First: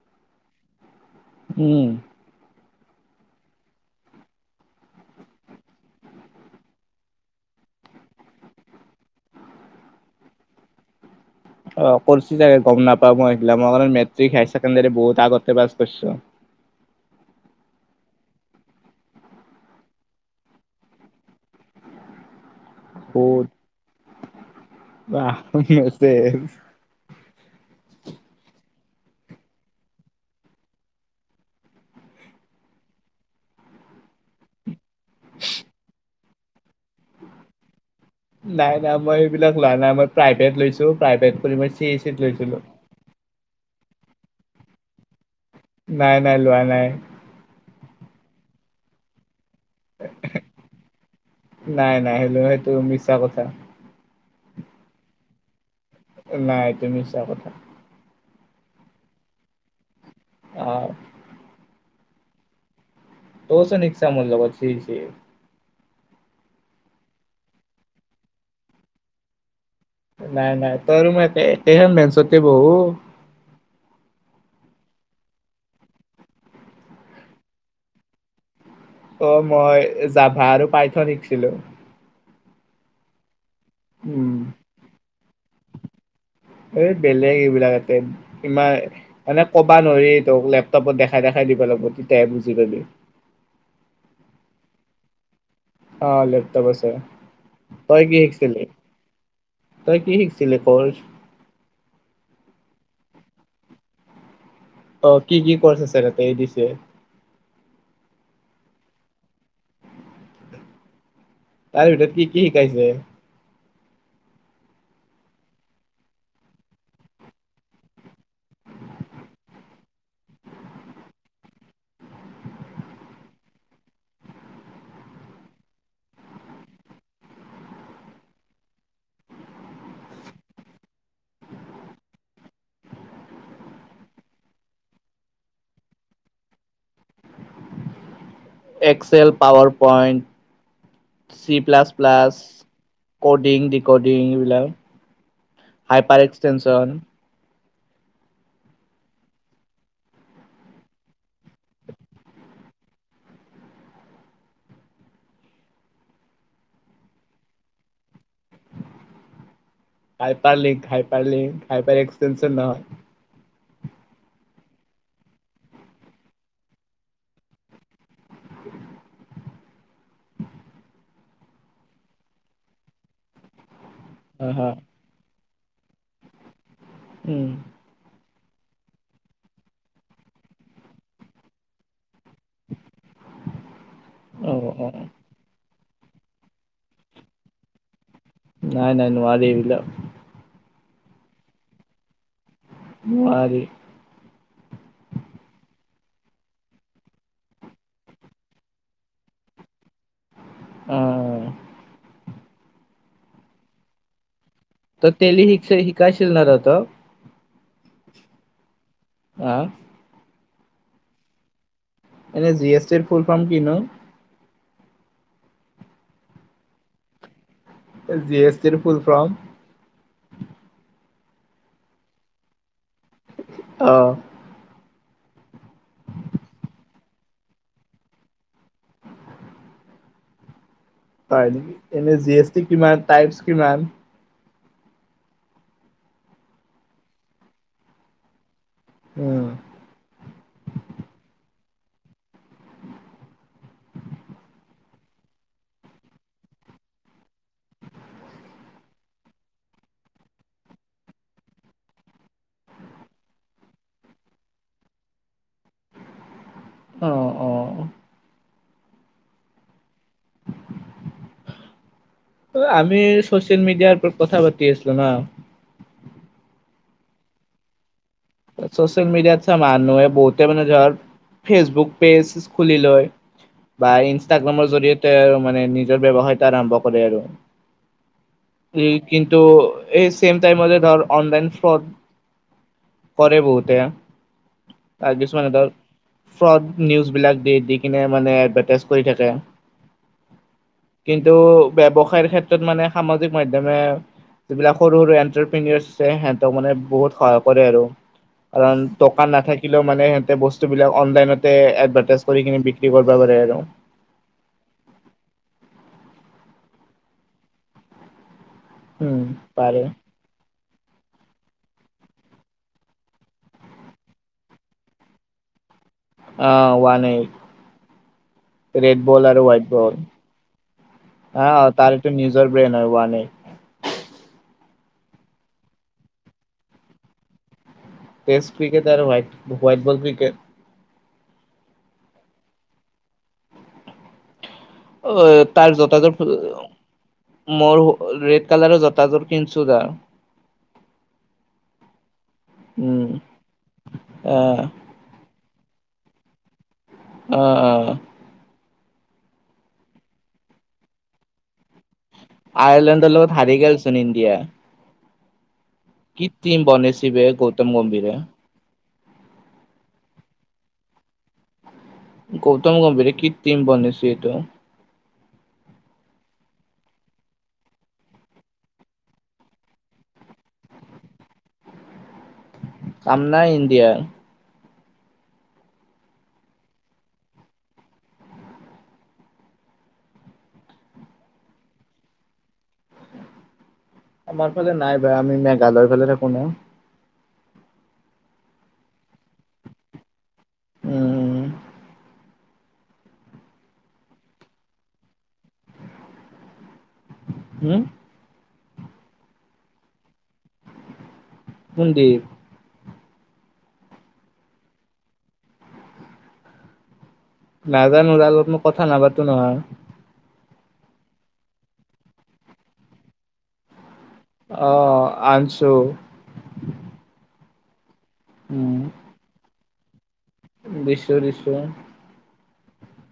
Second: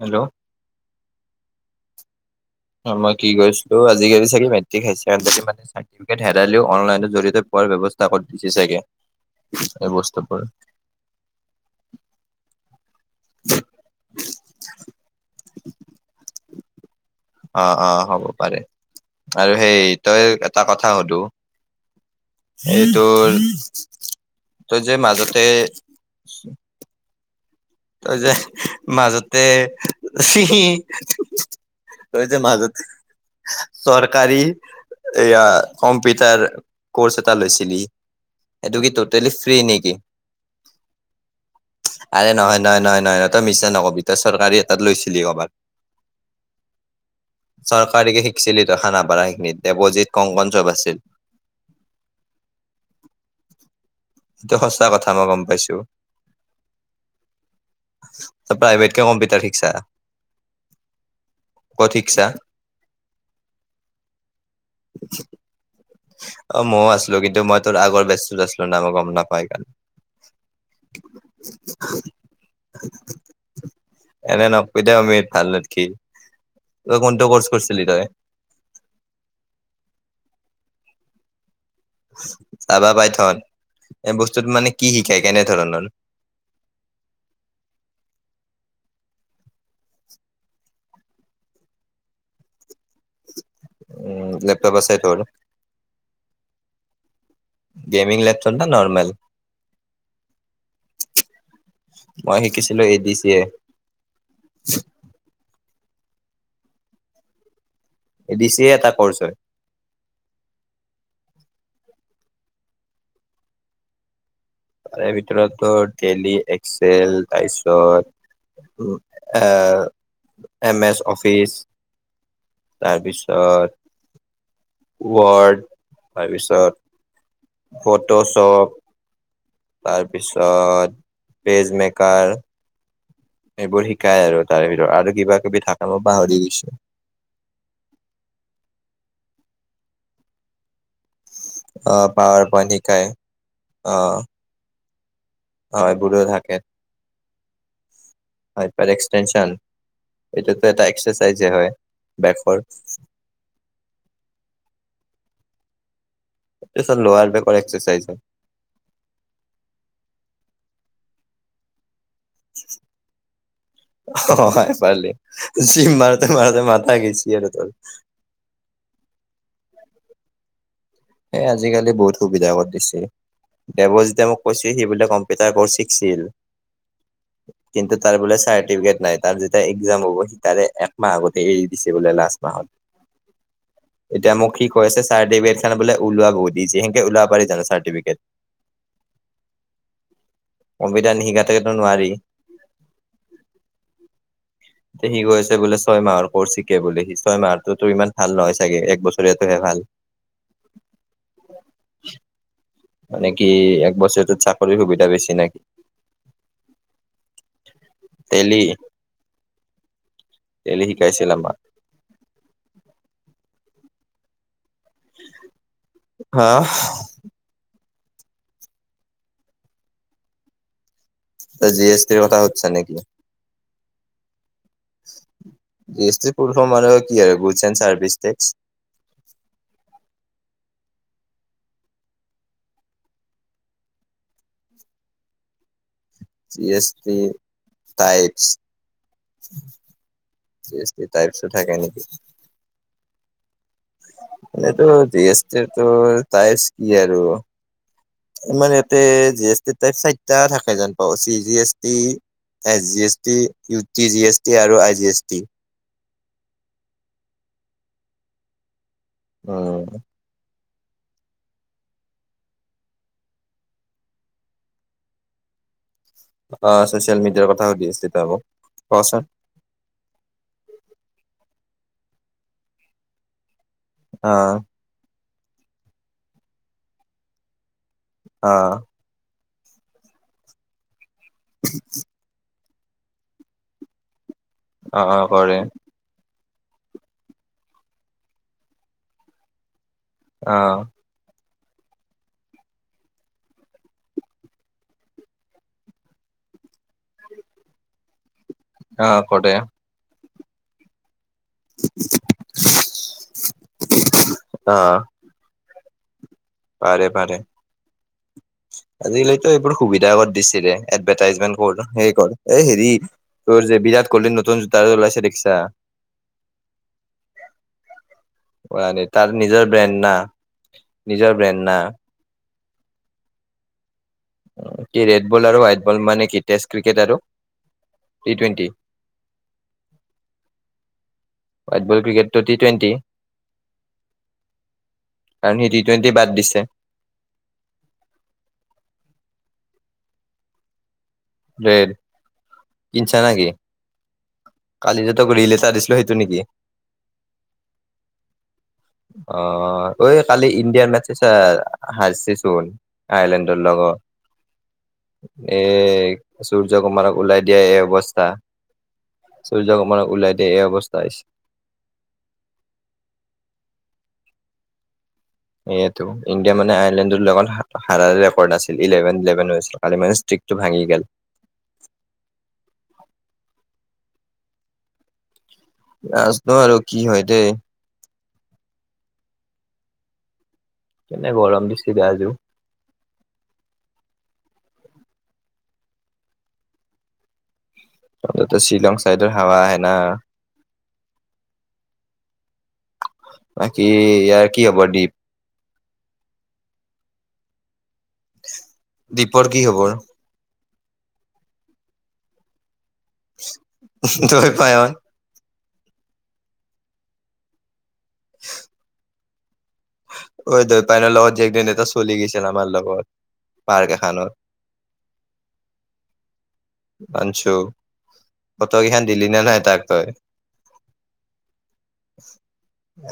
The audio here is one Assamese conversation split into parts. হেল্ল'? উম। মই কি কৰিছিলো আজিকালি চাগে মেট্ৰিক, হাই ছেকেণ্ডাৰী মানে চাৰ্টিফিকেট হেৰালেও অনলাইনৰ জডিয়তে পোৱা ব্যৱস্থা কৰি দিছে চাগে? এই বস্তুবোৰ। অহ কৰিছ চাগে গম নাপা মই সিল মই মেট্ৰিক হায় ছেকেণ্ডী বহুত আগতে পাছ কৰিছো। অহ-অহ হ'ব পাৰে, আৰু সেইটোই এটা কথা সুধো? [inaudible] এইটোৰ বহুত তই যে বাহ মাজতে মেছেজ তই যে মাজতে [unintelligible] তই যে মাজতে চৰকাৰী এয়া কম্পিউটাৰ কৰ্চ এটা লৈছিলি সেইটো কি নাই-নাই মই টটেলি ফ্ৰী এইবিলাক লোৱা নেকি? নাই, মই প্ৰাইভট লৈছো প্ৰাইভেট কৰি মই চি এ চি ত লৈছিলো। নাই-নাই তই মিছা নক'বি তই চৰকাৰী এট লৈছিলি ক'বাত। নাই-নাই লোৱা নাই। চৰকাৰীকে শিকিছিলি তই খানাাপাৰ সেইখিনিত। দেৱজিত, কংকন চৱ আছিল। নাই নাই সেইটো সেইটো মিছা কথা এইটো সঁচা কথা মই গম পাইছো। নাই এটো মিচা কথা। ত প্ৰাইভেট ক কম্পিউটাৰ শিকচা? অহ। শিকচা? তও চোন শিকচা মুৰ লগ চি ই চি। অহ মইও আছিলো কিন্তু মই তোৰ আগৰ বেছটোত আছিলো না মই গম নাপাই হেকাৰনে। নাই-নাই তইো মই একেইখন বেঞ্চতে বহো। এনে নকবি দে অমিত ভাল নেদখি। তই কোনটো কৰ্চ কৰিছিলি তই? অহ, মই যাভা আৰু পাইথ শিকছিলো। যাভা, পাইথন? এই উম বস্তুত মানে কি শিকায়, কেনে ধৰণৰ? এই বেলেগ এইবিলাক এতে ইমান মানে ক'বা নোৱাৰি ত লেপটপত দেখাই-দেখাই লাগব তেতিয়া হে বুজি পাবি। উম, লেপটপ আছে টোৰ? অহ, লেপটপ আছে। তই কি গেমিং লেপটপ শিকছিলি? না নৰ্মেল তই কি শিকছিলি কৰ্চ ‌? শিকিছিলোঁ এডি চি এ। অহ, কি-কি কৰ্চ আছে তাতে A D C A? A D C A এটা কৰ্চ হয়। তাৰ ভিতৰত কি-কি শিকাইছে? তাৰে ভিতৰতো টোৰ টেলি, এক্সেল, তাইছত এম এছ অফিচ তাৰপিছত ৱৰ্ড তাৰপিছত ফটোশপ তাৰপিছত পেজমেকাৰ এইবোৰ শিকাই আৰু তাৰে ভিতৰত আৰু কিবা কিবি থাকে মই পাহৰি গৈছো। [inaudible] এক্সেল পাৱাৰ পইণ্ট চি অ প্লাছ পাৱাৰ প্লাছ পইণ্ট শিকাই ক'ডিং ৰে ক'ডিং এইবিলাক হয় হাইপাৰ বোৰো থাকে এক্সটেনচন হয় এক্সটে্যন এটোতো এটা এক্সাৰচাইজে হয় বকৰ লাৰ বেকৰ এক্সাৰচাইজ হয় ই পাৰলি খাই পাৰলি খাই পাই এক্সে নহয় অ হয় পাৰিল জিম মাৰোতে মাৰোতে মথা গিছি আৰু তোৰ উ এ আজিকালি বহুত সুবিধা কৰি দিছে দেৱজিতে মোক হা কৈছে হা সি বোলে ক কৰ শিকছিল উম কিন্তু তাৰ বোলে চাৰ্টিফিকেট নাই তাত যেতিয়া একজাম হ'ব সেই তাৰে একমাহ আগতে এৰি দিছে বোলে লাষ্ট এতিয়া মোক অ কি অ কৈছে ছাৰ ডভ ওাবহ যিকেওাব পাৰি চাৰটিফিকেট নাই নাই নোৱাৰি এইবিলাক অবিধান নিশিকা থাকেতো নোৱাৰি নোৱাৰি এয়া সি গৈ আছে বোলে ছয় মাহৰ কৰ্চ শিকে বুলি সি ছয় মাহটোতো ইমান ভাল নহয় চাগে এক বছৰাতটোহে ভাল আহ মানে কি এক বছটো চাক ত তেলি হিক শিকাই ছিল তহঁতক? তেলি আহ তেলি শিকাইছিল আমাক। এনে জি এছ টিৰ ফুল ফাৰ্ম কিনো? হা জি এছ টি ৰ ফুল ফ্ৰম। ত জি এছ টিৰ কথা সুদিছা নেকি? আহ। জি এছটি ফুল ফ্ৰম কি আৰু গুডছ এণ্ড চাৰ্ভিচ টেক্স। [inaudible] হয় নেকি? এনে জি এছ টি কিমান টাইপছ কিমান? G S T type. উম তাইপছো থাকে নেকি? সেতো তাই কি আৰু। মোৰ ইয়াতে জি এছ টি টাইপ চাইটা থাকে যেন পাওঁ G S T S G S T U T G S T আৰু আই জি এছ টি। আহ অ উ আমি চো চিয়েল মিডিয়াৰ প কথা পাতিছিলোঁ ন অ ছচিয়েল মিডিয়াৰ কথা সুধি আছে ছ'চিয়েল মিডিয়াত চা মানুহে বহুতে মানে জাৰ ফেচবুক- পেছ চেছ খুলি লয় বা অ', ইনচতাগ্ৰামত যদিতে আও মানে নিজৰ ব্যবহাৰ কিটা আৰম্ভ কৰে আৰু অ', কি- ত এই চেম তাইমতে ধৰ অনলাইন ফ্ৰড- কৰে বহুতে অ-অ, আৰু কিছুমানে কৰে। ধৰ ফ্ৰড নিউজবিলাক দি-দি, কিনে মানে এডভাৰটাইজ কৰি থাকে। অ', কিন্তু, ব্যৱসায়ৰ ক্ষেত্ৰত মানে সামাজিক মাধ্যময়ে যিবিলাক সৰু-সৰু এণ্টিপ্ৰিনিয়েজ আছে, সিহঁতক মানে বহুত সহায় কৰে আৰু কাৰণ, অ', দোকান কৰে নাথাকিলেও মানে সিহঁতে বস্তু বিলাক অনলাইনত এডভেটেজ কৰি কিনে, বিক্ৰী কৰিব পাৰে আৰু। পাৰে-পাৰে। উম আজিকালিতো এইবোৰ পাৰে সুবিধা আগত দিছিলে, এডভাৰটাইজমেণ্ট কৰে ন সেই কাৰণে, এই হেৰি তোৰ যে বিয়াত, কলি নতুন জোতা এযোৰ ওলাইছে দেখিছা? অহ ওৱান এইট। ৰেড তাৰ বল আৰু নিজৰ হোৱাইট ব্ৰেণ্ড বল না নিজৰ হ ব্ৰেণ্ড না তাৰ এটা নিজৰ [unintelligible] কি ৰেড বল আৰু হোৱাইট বল মানে কি? টেষ্ট ক্ৰিকেট আৰু টি টেষ্ট টুৱেণ্টি ক্ৰিকেট আৰু হোৱাট-হোৱাইট বল ক্ৰিকেট ৱাইটবল ক্ৰিকেটটো টি টুৱেণ্টি? অ, কাৰণ সি তাৰ টি টুৱেণ্টি জোতাযোৰ বাদ দিছে মৰ ৰেড কালাৰৰ জোতাযোৰ কিনিছো যা ৰেদ‌ কিনিছা নেকি, আহ কালি যে তই কিনিলি টা দিছিলোঁ সেইটো নেকি? অ-অ অ, ঐ কালি ইণ্ডিয়াৰ মেছে চালা? হাৰিছে চোন, আয়াৰলেণ্ডৰ লগত হাৰি আইলেণ্ডৰ গেলচোন লগত। ইণ্ডিয়া এ, কি টিম সূৰ্য বনাইছে কুমাৰক বে ওলাই দিয়া গৌতম এই গম্ভীৰে অৱস্থা সূৰ্য্যকুমাৰক ওলাই দিয়া এই অৱস্থা হৈছে। গৌতম গম্ভীৰে, কি টিম বনাইছে এইটো? এইটো, ইণ্ডিয়া মানে আয়াৰলেণ্ডৰ লগত হাৰাৰে ৰেকৰ্ড আছিল, ইলেভেন হৈ কালি মই এটো ভাঙি গেল। কাম নাই ইণ্ডিয়াৰ নাজানোঁ আৰু, কি হয় দে কেনে গৰম দিছেবা আজিও আমাৰ ফালে নাই ভাই, আমি মেঘালয়ৰ ফালে থাকো ন। তো, শ্বিলং চাইডৰ হাৱা আহে না উম বাকী, ইয়াৰ কি হবৰ দীপ? হম দ্বীপৰ কি খবৰ? কোন দ্বীপ? দই পাইহত। নাজানো, তাৰ লগত মই কথা নাপাতো নহয়। ঐ দেউতাকৰ লগত যে একদিন এটা ছোৱালী গৈছিল আমাৰ লগত পাৰ্ক এখনত আহ, আনছু আনছো, ফটোকেইখন দিলি নে নাই তাক তই দিছো-দিছো।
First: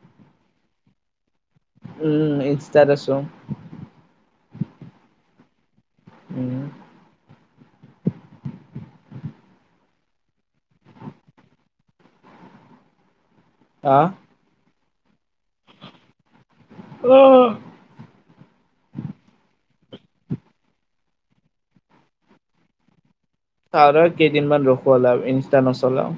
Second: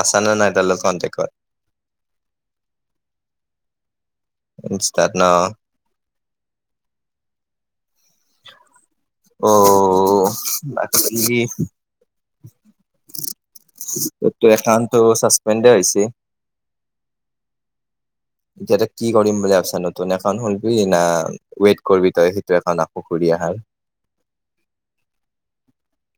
আছা নে নাই, তাৰ লগত কনটেক্টত? উম, ইনষ্টাত আছো। ইনষ্টাত ন উম অ, লাকলি আহ তো, তেনখানটো ছাছপেণ্ডে হৈছে। অ এতিয়া কি কৰিম বুলি ভাবিছা নতুন এখন খুলবি না ৱেইট কৰিবি তই সেইটো একাউণ্ট আকৌ। ঘূৰি আহাৰ তাৰা কেইদিনমান ৰখুৱালা ইনষ্টা নচলাও।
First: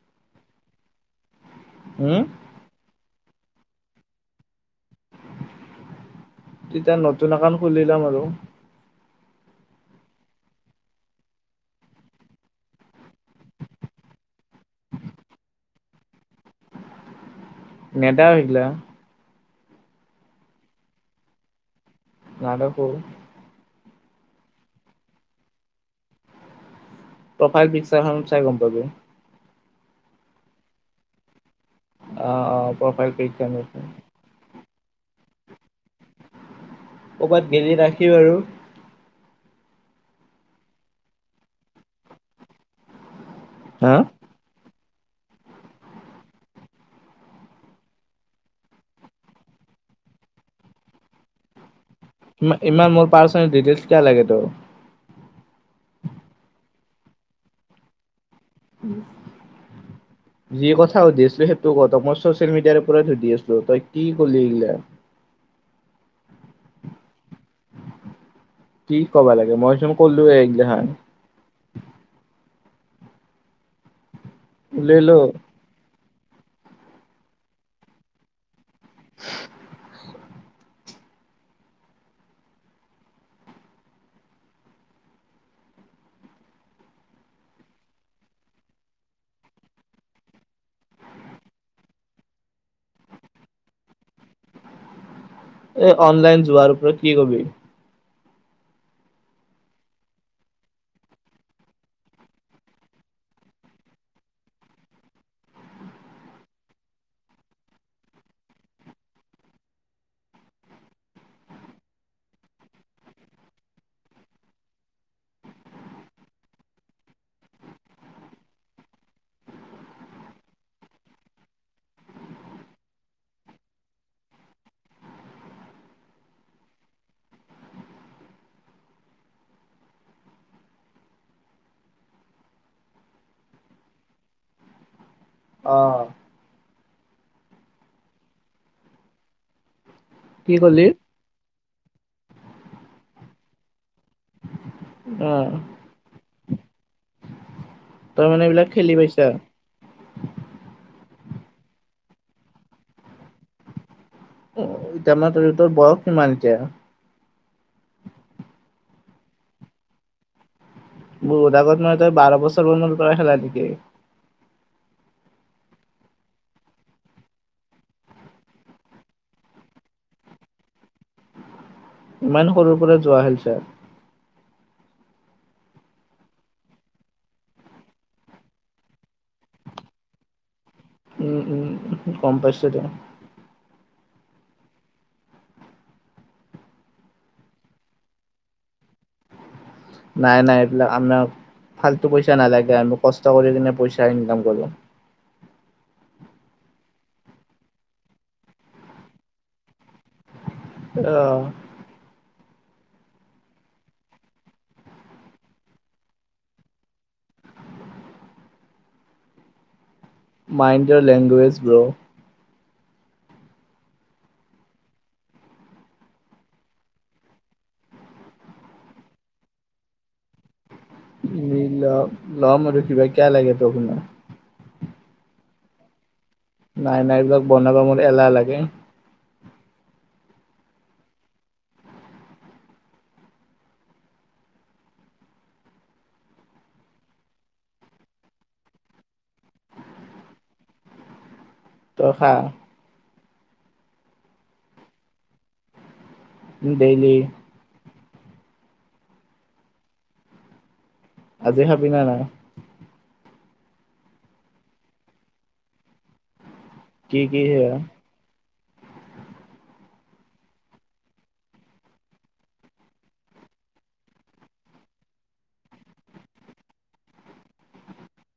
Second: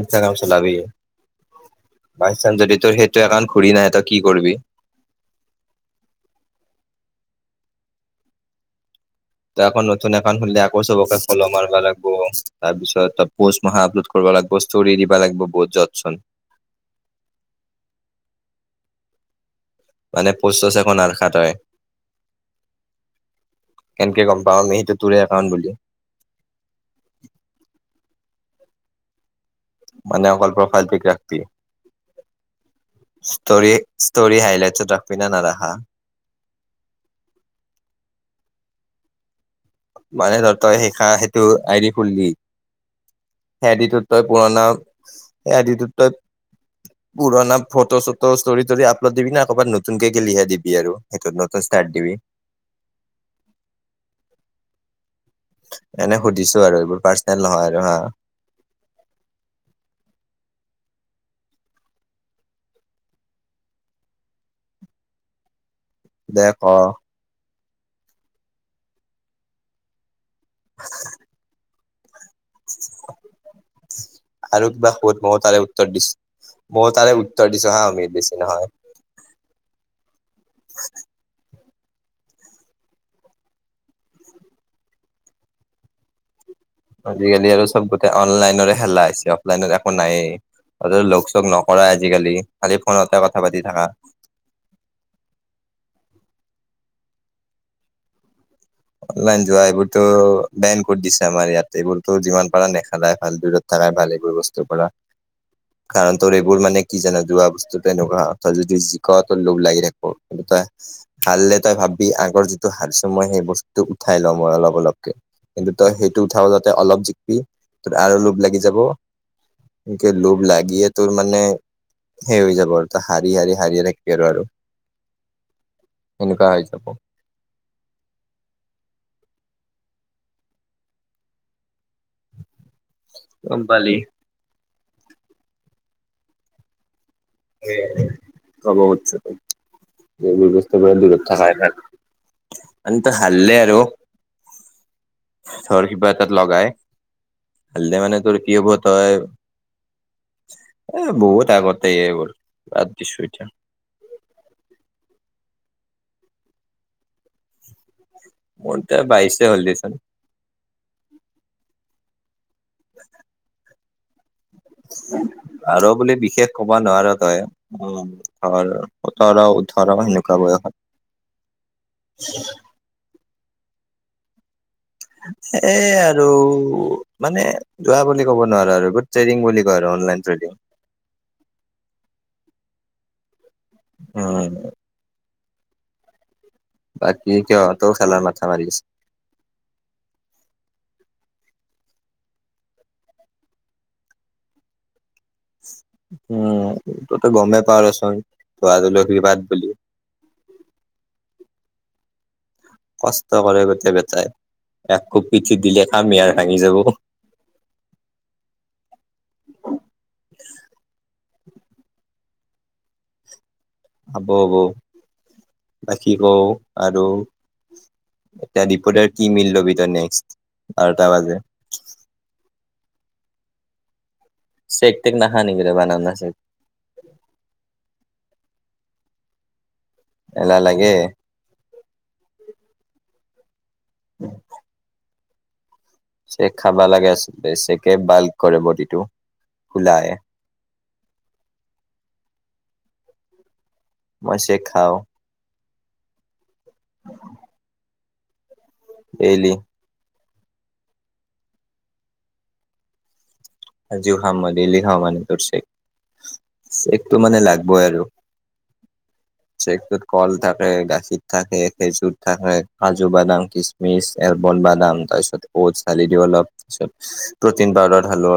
ইনষ্টাগ্ৰাম চলাবি হম বাইচান্স যদি তই সেই সেইটো একাউণ্ট ঘূৰি নাহে তই কি কৰিবি? তেতিয়া নতুন একাউণ্ট খুলি লম আৰু। তই আকৌ নতুন একাউণ্ট খুলিলে আকৌ চবকে ফল' মাৰিব লাগিব তাৰ পিছত পষ্ট মহা আপলোড কৰি- লাগব ষ্টৰি দিবা লাগব বজচন্ নেদাও এইগিলা। মানে পষ্ট সষ্ট একো নাৰাখা তই। নাৰাখো। কেনেকে গম পাম আমি সেইটো তোৰে একাউণ্ট বুলি। প্ৰফাইল পিকচাৰ খনত চাই গম পাবি। মানে অকল প্ৰফাইল পিক ৰাখবি। অ অ প্ৰফাইল পিকচাৰ ষ্টৰি হাইলাইটচত ৰাখবি না নাৰাখা। ক'ৰবাত গেলি ৰাখিম আৰু। মানে তই শিষা সেইটো আইদি খুললি। সেই হা আইডিটোত তই পুৰণা আইডিটোত তই। পুৰণা ফটো চটো ষ্টৰি তৰি আপলোড দিবি না কৰবাত নতুনকে কে গেলিহে দিবি আৰু সেইটোত নতুন। ষ্টাৰ্ট দিবি ইমান মোৰ পাৰ্চনেল ডিটেইলছ কিয় লাগে তোক। এনে সুধিছো আৰু এইবোৰ পাৰ্চনেল নহয় আৰু হা। [unintelligible] [inaudible] যি কথা সুধি আছিলো সেইটো ক তই মই চচিয়েল মিডিয়াৰ ওপৰত সুধি আছিলো তই কি কলি এইগিলা। দে ক কি কবা লাগে মই চোন কলোয়ে এই গিলাখান। আৰু কিবা লো শুধ মইও তাৰে উত্তৰ দিছ- মইও তাৰে উত্তৰ দিছো হা অমিত বেছি নহয়। [unintelligible] [unintelligible] আজিকালি আৰু চব গোটেই অনলাইন হেল্লা হৈছে অফলাইন একো নাই লগ চক নকৰাই আজিকালি খালি ফোনতে কথা পাতি থাকা এই অনলাইন যোৱাৰ পৰা কি কবি অনলাইন যোৱা এইবোৰতো বেন কৰি দিছে আমাৰ ইয়াতে এইবোৰতো যিমান পাৰা নেখেলাই ভাল দূৰত থাক তাই ভালে গৈ বস্তু কৰা কাৰণ তোৰ এইবোৰ মানে কি জানো যোৱা বস্তুত এনেকুৱা তই যদি যিক তোৰ লোভ লাগি থাকিব তই হাল্লে তই ভাববি আগৰ যিটো হাৰছ মই সেই বস্তুটো উঠাই লওঁ অলপ অলপকে কিন্তু তই সেইটো উঠাৰ আগতে অলপ জিকি ত আৰু লোভ লাগি যাব একে লোভ লাগি এ তোৰ মানে সেই হৈ যাব আৰু তই হাৰি হাৰি হাৰিয়ে থাকিবি আৰু আৰু এনেকুৱা হয় যাব গম পালি অ কব খুজছোঁ তাইক এইবোৰ কি বস্তু কলি পৰা দূৰত থকাই ভাল আন্ত হাৰলে আৰু অ ধৰ কিবা এটাত লগাই হাৰলে মানে তই তোৰ কি হব এইবিলাক খেলি তই পাইছা এ বহুত আগতে এইবোৰ বাদ দিছোঁ এতিয়া অ এতিয়া মাহ ধৰী তোৰ বয়স কিমান এতিয়া মোৰ ত বাইশে হ'ল দে চুন বত আগত নয় তই বাৰ বছৰ বণ কৰা খেলা থিকে। উম [inaudible] আৰু বুলি বিশেষ ক'ব নোৱাৰ তই, উম ধৰ সোতৰ - ওঠৰ সেনেকুৱা বয়সত। [inaudible] ইমান সৰুৰ পৰা যোৱা হেলছা এ আৰু মানে যোৱা বুলি ক'ব নোৱাৰো আৰু গুট ট্ৰেডিং বুলি কয় আৰু। অলাইন চাগে? উম উম উম গম পাইছা দে। উম। বাকী কিয় তও খেলাৰ মাথা মাৰি আছে। নাই নাই এইবিলাক আমাৰ ফাল্টু পইচা নালাগে আমি কষ্ট কৰি কিনে পইচা ইনকাম কৰো। উম এইটোতো গমেই পা ৰচোন তোৱাল আশীৰ্বাদ বুলি। অহ। কষ্ট কৰে গোটেই বেটাই এক কোপ পিঠিত দিলে কামি আৰু ভাঙি যাব। [inaudible] মাইণ্ড য়ৰ লেংগুৱেজ ব্ৰ। হব হব বাকী কওঁ আৰু এটা ৰিপৰ্টাৰ কি মিললবি ত নেক্স। ল লম আৰু কিবা কিয় লাগে তোকনো? চেক তেক নাহানিকিলে বনানা চেক। নাই নাই এইবিলাক বনাব মোৰ এলাহ লাগে। এলাহ লাগে। উম‌। [inaudible] চেক খাব লাগে, আচতে চেকে বাল্ক কৰে বডিটো ফুলাই। তষা। মইছে খাওঁ। উম ডেইলি। এলি। আজি খাবি ন নাই? আজিও খাম মই ডেইলী খাম আৰু তোৰ চেক, চেকটো কি, মানে কি সেয়া? লাগবই আৰু। [inaudible] চেক তো কল থাকে, গাখীৰ থাকে, খেজুৰ থাকে, কাজু বাদাম, কিচমিচ বন বাদাম তাৰপিছত ওতচ ধালি দিওঁ অলপ তাৰপিছত প্ৰটিন পাউডাৰ ধালো অলপ।